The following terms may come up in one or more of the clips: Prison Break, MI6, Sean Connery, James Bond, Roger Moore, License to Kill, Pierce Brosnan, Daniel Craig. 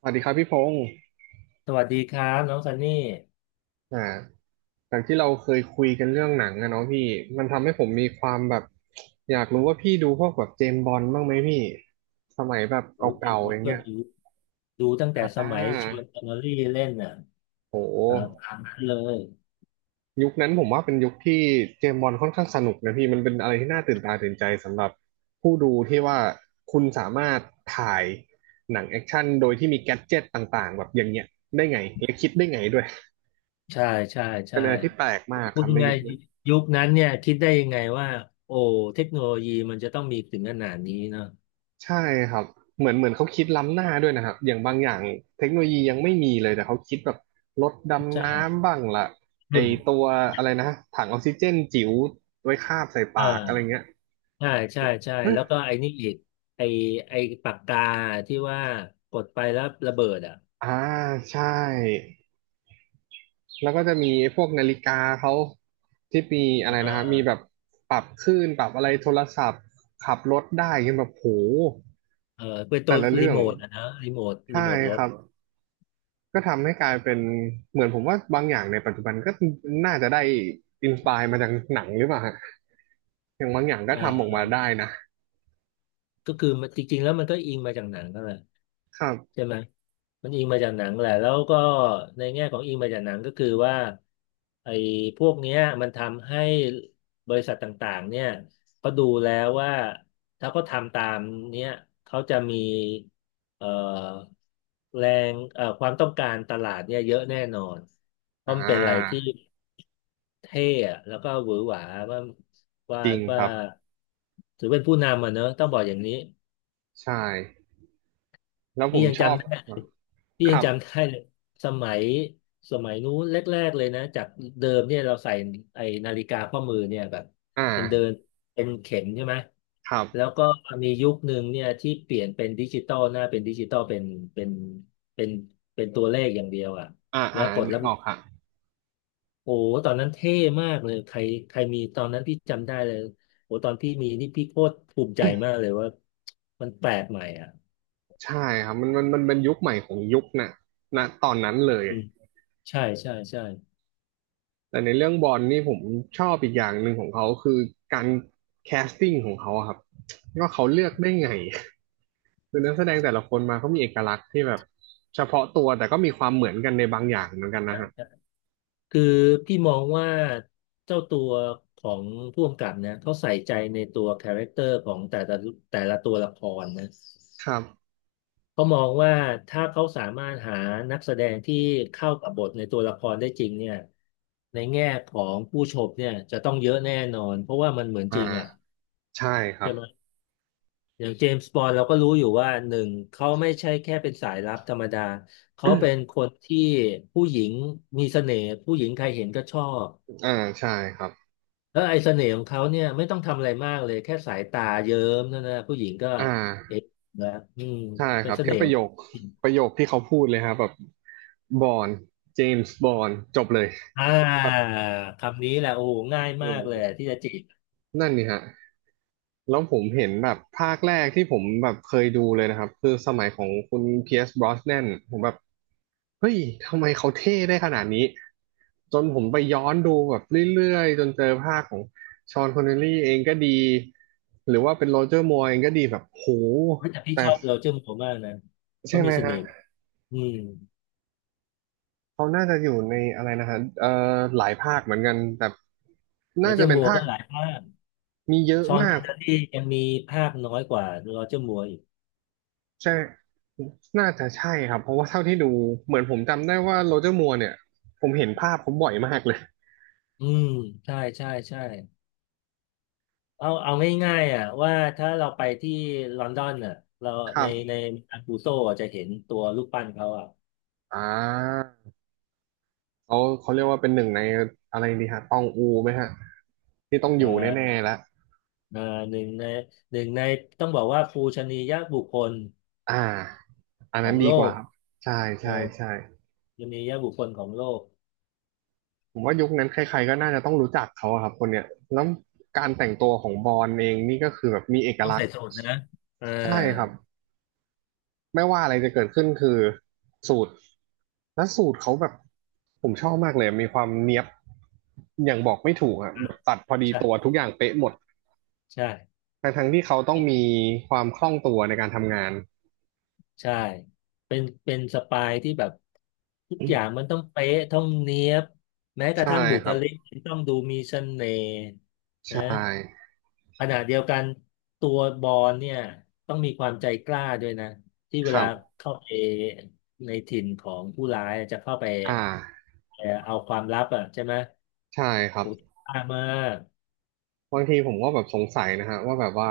สวัสดีครับพี่พงศ์สวัสดีครับน้องซันนี่อ่าจากที่เราเคยคุยกันเรื่องหนังอะเนาะพี่ มันทำให้ผมมีความแบบ อยากรู้ว่าพี่ดูพวกแบบเจมส์บอนด์บ้างไหมพี่ สมัยแบบโอ้เอ็เก่ามๆออสย่างก็เงี้ยดูตั้งแต่สอ่ามัยชวนแอนอรี่เล่นน่ะโตามห ตามนั้นเลยยุคนั้นผมว่าเป็นยุคที่เจมส์บอนด์ค่อนข้างสนุกนะพี่ มันเป็นอะไรที่น่าตื่นตาตื่นใจสำหรับผู้ดูที่ว่าคุณสามารถถ่ายหนังแอคชั่นโดยที่มีแกดเจ็ตต่างๆแบบอย่างเงี้ยได้ไงและคิดได้ไงด้วยใช่ใช่เป็ใช่นอะไรที่แปลกมากพูคดรับยัในงไงยุคนั้น ยุคนั้นเนี่ยคิดได้ยังไงว่าโอ้เทคโนโลยีมันจะต้องมีถึงขนาดนี้เนาะใช่ครับเหมือนเขาคิดล้ำหน้าด้วยนะครับอย่างบางอย่างเทคโนโลยียังไม่มีเลยแต่เขาคิดแบบรถดำใช่น้ำบ้างล่ะไออืมตัวอะไรนะถังออกซิเจนจิ๋วไว้คาบใส่เอปากอะอไรเงี้ยใช่ใช่เอ๊ะแล้วก็ไอ้นี่อีกไอ้ไอ้ปากกาที่ว่ากดไปแล้วระเบิดอ่ะอ่าใช่แล้วก็จะมีไอ้พวกนาฬิกาเขาที่มีอะไรอ่นะครับมีแบบาปรับคลื่นปรับอะไรโทรศัพท์ขับรถได้เงี้ยแบบโหเออเป็นตัแต่วละรีเรื่อโมงทอ่ะนะรีโมทใช่รีโมทรคถรับ ก็ทำให้กลายเป็นเหมือนผมว่าบางอย่างในปัจจุบันก็น่าจะได้อินสปายมาจากหนังหรือเปล่าฮะอย่างบางอย่างเก็ทำออกมาออ ได้นะก็คือมันจริงๆแล้วมันก็อิงมาจากหนังก็แหละครัใช่บไหมมันอิงมาจากหนังแหละแล้วก็ในแง่ของอิงมาจากหนังก็คือว่าไอ้พวกเนี้ยมันทำให้บริษัทต่างๆเนี่ยเขาดูแล้วว่าถ้าเขาทำตามเนี้ยเขาจะมีเอ่อแรงความต้องการตลาดเนี่ยเยอะแน่นอนเพอ่ราะมันเป็นอะไรที่าเท่อะแล้วก็หวือหวาว่าว่าจริงคว่ารับถือเป็นผู้นำอ่ะเนอะต้องบอกอย่างนี้ ใช่แล้วผพี่มยังชอบจำได้พี่คยังรัจำบได้เลยสมัยสมัยนู้นแรกๆเลยนะจากเดิมเนี่ยเราใส่ไอ้นาฬิกาข้อมือเนี่ยแบบอ่มันเดินาเป็นเข็มใช่ไหมครัแล้วบก็มียุคหนึ่งเนี่ยที่เปลี่ยนเป็นดิจิตอลหน้าเป็นดิจิตอลเป็นเป็นเป็นตัวเลขอย่างเดียวอ่ะอ่าแล้อ่าวกดนึแล้กวออกครับโอ้โหตอนนั้นเท่มากเลยใครใครมีตอนนั้นพี่จำได้เลยโอ้โหตอนพี่มีนี่พี่โคตรภูมิใจมากเลยว่ามันแปลกใหม่อ่ะใช่ครับมันเป็นยุคใหม่ของยุคน่ะนะตอนนั้นเลยอืมใช่ใช่ใช่ แต่ในเรื่องบอลนี่ผมชอบอีกอย่างหนึ่งของเขาคือการแคสติ้งของเขาอะครับว่าเขาเลือกได้ไง คือนักแสดงแต่ละคนมาเขามีเอกลักษณ์ที่แบบเฉพาะตัวแต่ก็มีความเหมือนกันในบางอย่างเหมือนกันนะฮะคือพี่มองว่าเจ้าตัวของผู้กำกับเนี่ยเขาใส่ใจในตัวคาแรคเตอร์ของแต่ละตัวละครนะครับเขามองว่าถ้าเขาสามารถหานักแสดงที่เข้ากับบทในตัวละครได้จริงเนี่ยในแง่ของผู้ชมเนี่ยจะต้องเยอะแน่นอนเพราะว่ามันเหมือนอ่าจริงอ่ะใช่ครัใช่บไหมอย่างเจมส์บอนด์เราก็รู้อยู่ว่าหนึ่งเขาไม่ใช่แค่เป็นสายลับธรรมดาเขาเป็นคนที่ผู้หญิงมีเสน่ห์ผู้หญิงใครเห็นก็ชอบ อ่าใช่ครับแล้วไอ้เสน่ห์ของเขาเนี่ยไม่ต้องทำอะไรมากเลยแค่สายตาเยิ้มเท่านั้นนะผู้หญิงก็อ่าเอ๊ะนะอืมใช่คเป็นรับเสแค่น่ห์ปขระอโยงคผู้หญิงที่เขาพูดเลยครับแบบบอนเจมส์บอนจบเลยอ่แบาบคำนี้แหละโอ้โหง่ายมาโอ้กเลยที่จะจีบนั่นนี่ฮะ แล้วผมเห็นแบบภาคแรกที่ผมแบบเคยดูเลยนะครับคือสมัยของคุณเพียร์สบร osnan นนผมแบบเฮ้ยทำไมเขาเท่ได้ขนาดนี้จนผมไปย้อนดูแบบเรื่อยๆจนเจอภาคของชอนคอนเนลลี่เองก็ดีหรือว่าเป็นโรเจอร์มัวร์เองก็ดีแบบโหเฮ้ยแต่พี่แต่ชอบโรเจอร์มัวร์มากนะใช่เขาไหมมีเสฮะน่ห์อืมเขาน่าจะอยู่ในอะไรนะฮะหลายภาคเหมือนกันแต่โรน่าเจอจะร์เป็นมัวร์ภาก็คหลายภาคมีเยอะชอนมาพัก นเนอรี่ยังมีภาคน้อยกว่าโรเจอร์มัวร์อีกใช่น่าจะใช่ครับเพราะว่าเท่าที่ดูเหมือนผมจำได้ว่าโรเจอร์มัวร์เนี่ยผมเห็นภาพเขาบ่อยมากเลยอืมใช่ใช่ใช่เอาง่ายๆอ่ะว่าถ้าเราไปที่ลอนดอนอ่ะเราครัในบในอันกูโซอ่ะจะเห็นตัวรูปปั้นเขาอ่ะอ่าเขาเรียกว่าเป็นหนึ่งในอะไรดีฮะตองอูไหมฮะที่ต้องอเอ่ยู่แน่อ ๆแล้วเอ่อหนึ่งในหนึ่งในต้องบอกว่าปูชนียบุคคลอ่าอันขอนั้นงโลดีกว่ากครับใช่เออใช่ใช่ชนียบุคคลของโลกผมว่ายุคนั้นใครๆก็น่าจะต้องรู้จักเขาอะครับคนเนี้ยแล้วการแต่งตัวของบอนเองนี่ก็คือแบบมีเอกต้องลักษใส่ณ์สูทนะอ่าใช่ครับ ไม่ว่าอะไรจะเกิดขึ้นคือสูตรและสูตรเขาแบบผมชอบมากเลยมีความเนียบอย่างบอกไม่ถูกอ่ะอ่ะแบบตัดพอดีใช่ตัวทุกอย่างเป๊ะหมดใช่ทั้งที่เขาต้องมีความคล่องตัวในการทำงานใช่เป็นสปายที่แบบทุกอย่างมันต้องเป๊ะต้องเนี๊ยบแม้กระใช่ทั่งบุคครับลิกต้องดูมีเสน่ห์นะ ใช่ขณะเดียวกันตัวบอลเนี่ยต้องมีความใจกล้าด้วยนะที่เวครัลาบเข้าไปในถิ่นของผู้ร้ายจะเข้าไปอ่าเอาความลับอ่ะใช่ไหมใช่ครัโหบ กล้ามากบางทีผมก็แบบสงสัยนะฮะว่าแบบว่า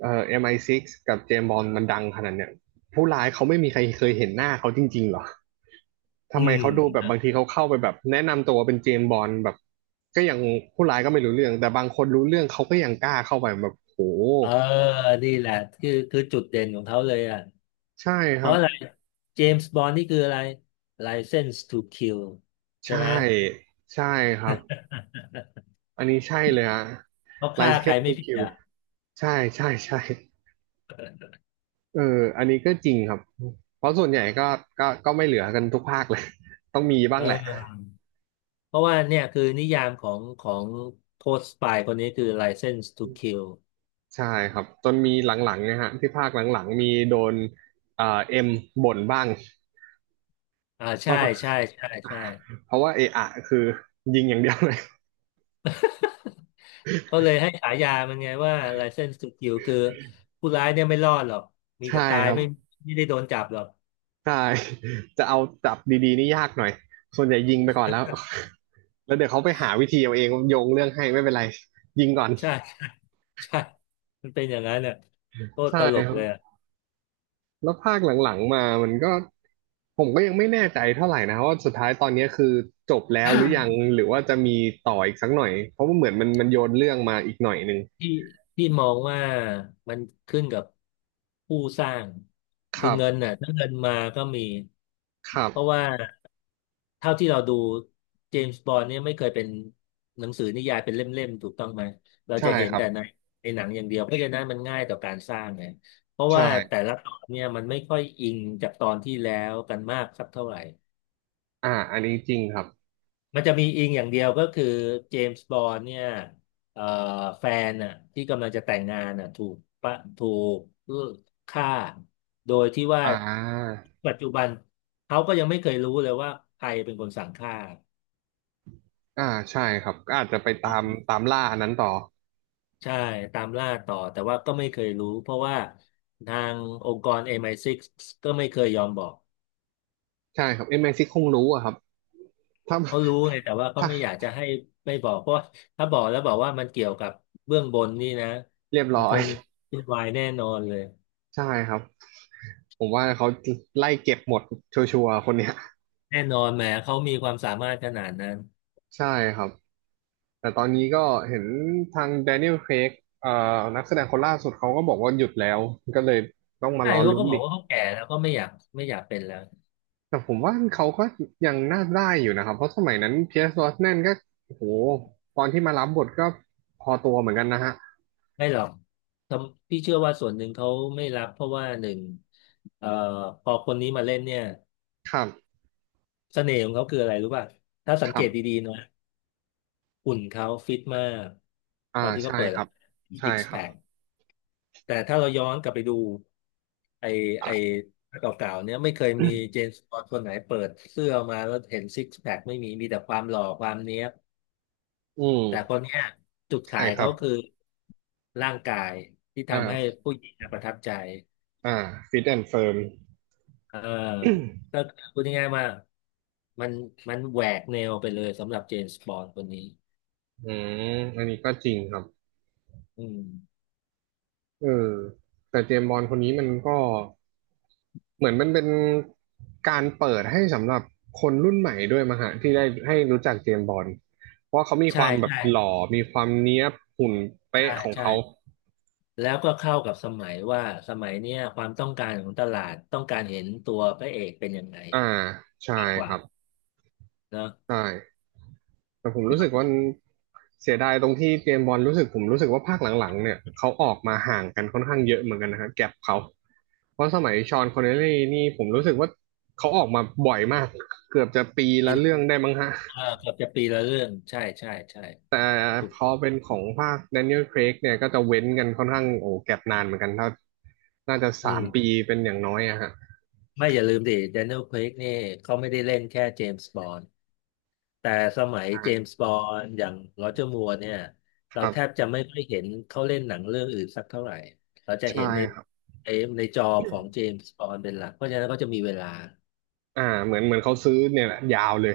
MI6 กซ์กับเจมส์บอนด์มันดังขนาดเนี้ยผู้ร้ายเขาไม่มีใครเคยเห็นหน้าเขาจริงๆเหรออืทำไมเขาดูแบบบางมทีเขาเข้าไปแบบแนะนำตัวเป็นเจมส์บอนด์แบบก็ยังผู้ร้ายก็ไม่รู้เรื่องแต่บางคนรู้เรื่องเขาก็ยังกล้าเข้าไปแบบโหเออนี่แหละคือจุดเด่นของเขาเลยอ่ะใช่คเพรัราะบอะไรเจมส์บอนด์นี่คืออะไร License to Kill ใช่ใช่ไหม ใช่ครับ อันนี้ใช่เลยฮะเขาไลฆ่าเซใครนส์ไม่ทูผิดคิวอ่ะใช่ใช่ใช่เอออันนี้ก็จริงครับ เพราะส่วนใหญ่ก็ก็ไม่เหลือกันทุกภาคเลย ต้องมีบ้าเองแหละอ เพราะว่าเนี่ยคือนิยามของโค้ชสปายคนนี้คือ License to Kill ใช่ครับจนมีหลังๆเนะฮะที่ภาคหลังๆมีโดนเอ็มบ่นบ้างอ่าใช่ว่าใช่ใช่ใช่เพราะว่าเอะอะคือยิงอย่างเดียวเลย เขาเลยให้ฉายามันไงว่า License to Kill คือผู้ร้ายเนี่ยไม่รอดหรอก มีใช่แต่ตายครับไม่ได้โดนจับหรอกใช่จะเอาจับดีๆนี่ยากหน่อยส่วนใหญ่ยิงไปก่อนแล้ว แล้วเดี๋ยวเขาไปหาวิธีเอาเองโยงเรื่องให้ไม่เป็นไรยิงก่อนใช่ใช่มันเป็นอย่างนั้นน่ะโคตรใช่ตลกครัเลบ ยอ่ะ แล้วภาคหลังๆมามันก็ผมก็ยังไม่แน่ใจเท่าไหร่นะว่าสุดท้ายตอนนี้คือจบแล้วหรือยัง หรือว่าจะมีต่ออีกสักหน่อยเพราะว่าเหมือนมันโยนเรื่องมาอีกหน่อยหนึ่งที่ที่มองว่ามันขึ้นกับผู้สร้างคคือรับเงินน่ะถ้าเงินมาก็มีครับเพราะว่า เท่าที่เราดูเจมส์บอนด์เนี่ยไม่เคยเป็นหนังสือนิยายเป็นเล่มๆถูกต้องไหมเราใช่จะเห็คนรับแต่ในหนังอย่างเดียวเพราะฉะนั้นมันง่ายต่อการสร้างไงเพราะใช่ว่าแต่ละตอนเนี่ยมันไม่ค่อยอิงจากตอนที่แล้วกันมากสักเท่าไหร่อันนี้จริงครับมันจะมีอิงอย่างเดียวก็คือเจมส์บอนด์เนี่ยเอ่อแฟนน่ะที่กำลังจะแต่งงานน่ะถูกฆ่าโดยที่ว่าอ่าปัจจุบันเขาก็ยังไม่เคยรู้เลยว่าใครเป็นคนสั่งฆ่า อ่าใช่ครับก็อาจจะไปตามตามล่าอันนั้นต่อใช่ตามล่าต่อแต่ว่าก็ไม่เคยรู้เพราะว่าทางองค์กร MI6 กซ์ก็ไม่เคยยอมบอกใช่ครับเอ็ยแม็กซิคงรู้อะครับถ้าเขารู้ไงแต่ว่าเขาถ้าไม่อยากจะให้ไม่บอกเพราะว่าถ้าบอกแล้วบอกว่ามันเกี่ยวกับเบื้องบนนี่นะเรียบมัร้นอคยงวุ่นวายแน่นอนเลยใช่ครับผมว่าเขาไล่เก็บหมดชัวร์ๆคนเนี้ยแน่นอนแหมเขามีความสามารถขนาดนั้นใช่ครับ แต่ตอนนี้ก็เห็นทางแดเนียลเครกเอ่อนักแสดงคนล่าสุดเขาก็บอกว่าหยุดแล้ว ก็เลยต้องมาใช่รอเขาลุ้ก็นบอกอีก ว่าเขาแก่แล้วก็ไม่อยากเป็นแล้วแต่ผมว่าเขาก็ยังน่าได้อยู่นะครับ เพราะสมัยนั้นเพียร์สบรแนนก็โอ้โหตอนที่มารับบทก็พอตัวเหมือนกันนะฮะ ไม่หรอกทำพี่เชื่อว่าส่วนหนึ่งเขาไม่รับเพราะว่าหนึ่งเอ่อพอคนนี้มาเล่นเนี่ยครับเสน่ห์ของเขาคืออะไรรู้ป่ะถ้าสัคงเกรัตบดีๆนะ หุ่นเขาฟิตมากอ่าตอนที่เขาใช่เปิดครับ ใช่ซิกคแพรัคบ แต่ถ้าเราย้อนกลับไปดูไอไอเก่าๆเนี่ยไม่เคยมีเจมส์บอนด์คนไหนเปิดเสื้อมาแล้วเห็นซิกแพคไม่มีมีแต่ความหล่อความเนี้ยบอืแต่คมนเนี้ยจุดใช่ขายครัเขาบคือร่างกายที่ทำให้อ่าผู้หญิงน่ะประทับใจอ่าฟิตแอนด์เฟิร์มเออก็พูดง่ายๆว่ามันมันแหวกแนวไปเลยสำหรับเจมส์บอนด์คนนี้อืมอันนี้ก็จริงครับ อืมเออแต่เจมส์บอนด์คนนี้มันก็เหมือนมันเป็นการเปิดให้สำหรับคนรุ่นใหม่ด้วยมางฮะที่ได้ให้รู้จักเจมส์บอนด์เพราะเขามีคใช่วามแบบใช่หล่อมีความเนี้ยบหุ่นเป๊ะใช่ของใช่ เขาแล้วก็เข้ากับสมัยว่าสมัยเนี้ยความต้องการของตลาดต้องการเห็นตัวพระเอกเป็นยังไงอ่าใช่มากกคว่ารับเนาะใช่ แต่ผมรู้สึกว่าเสียดายตรงที่เจมส์บอลรู้สึกผมรู้สึกว่าภาคหลังๆเนี่ยเขาออกมาห่างกันค่อนข้างเยอะเหมือนกันนะครับแก็บเขาเพราะสมัยชอนคอนเนลลี่นี่ผมรู้สึกว่าเขาออกมาบ่อยมากเกือบจะปีปีละนี้เรื่องได้มั้งฮะเออเกือบจะปีละเรื่องใช่ใช่ใช่แต่ถูกพอเป็นของภาคแดเนียลเครกเนี่ยก็จะเว้นกันค่อนข้างโอ้แก็บนานเหมือนกันถ้าน่าจะอืสามมปีเป็นอย่างน้อยอะฮะไม่อย่าลืมดิแดเนียล Craigนี่เขาไม่ได้เล่นแค่เจมส์บอนด์แต่สมัยอ่าเจมส์บอนด์อย่างโรเจอร์มัวร์เนี่ยคเรารัแทบบจะไม่ค่อยเห็นเขาเล่นหนังเรื่องอื่นสักเท่าไหร่เราจะใช่เห็นในครับในในจอของเจมส์บอนด์เป็นหลักเพราะฉะนั้นก็จะมีเวลา อ่าเหมือนเขาซื้อเนี่ยแหละยาวเลย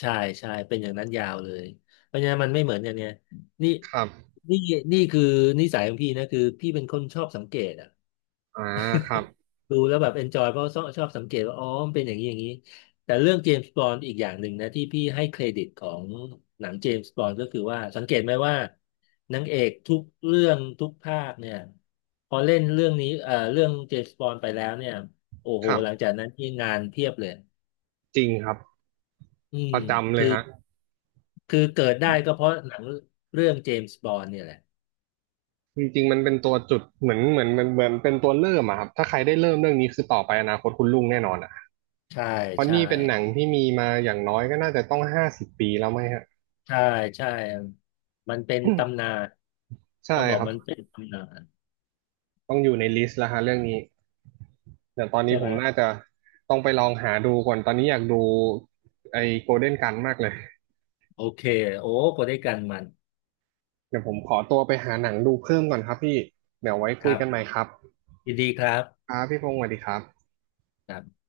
ใช่ใช่เป็นอย่างนั้นยาวเลยเพราะฉะนั้นมันไม่เหมือนอย่างเนี้ยนี่ครับนี่นี่คือนิสัยของพี่นะคือพี่เป็นคนชอบสังเกตอะอ่าครับดูแล้วแบบเอนจอยเพราะชอบสังเกตว่าอ๋อมันเป็นอย่างนี้อย่างนี้แต่เรื่องเจมส์บอนด์อีกอย่างหนึ่งนะที่พี่ให้เครดิตของหนังเจมส์บอนด์ก็คือว่าสังเกตไหมว่านางเอกทุกเรื่องทุกภาคเนี่ยพอเล่นเรื่องนี้เรื่องเจมส์บอนด์ไปแล้วเนี่ยโอ้โหครับหลังจากนั้นที่งานเพียบเลยจริงครับอืปมระจำเลคืยอ ฮะ คือเกิดได้ก็เพราะหนังเรื่องเจมส์บอนด์เนี่ยแหละจริงๆมันเป็นตัวจุดเหมือนเหมือนเหมือนเหมือนเป็นตัวเริ่มอะครับถ้าใครได้เริ่มเรื่องนี้คือต่อไปอนาคตคุณรุ่งแน่นอนอะใช่เพราะใช่นี่เป็นหนังที่มีมาอย่างน้อยก็น่าจะต้อง50 ปีแล้วไหมฮะใช่ใช่มันเป็นตำนาใช่นต้องบอกครับมันเป็นตำนานต้องอยู่ในลิสต์แล้วฮะเรื่องนี้เดี๋ยวตอนใช่นี้ผไหมมน่าจะต้องไปลองหาดูก่อนตอนนี้อยากดูไอ้โกลเด้นกันมากเลยโอเคโอ้ก็ได้กันมันเดี๋ยวผมขอตัวไปหาหนังดูเพิ่มก่อนครับพี่เดี๋ยวไว้คคุยรักันใหม่บครับยินดีครับครับพี่พงศ์สวัสดีครับครับ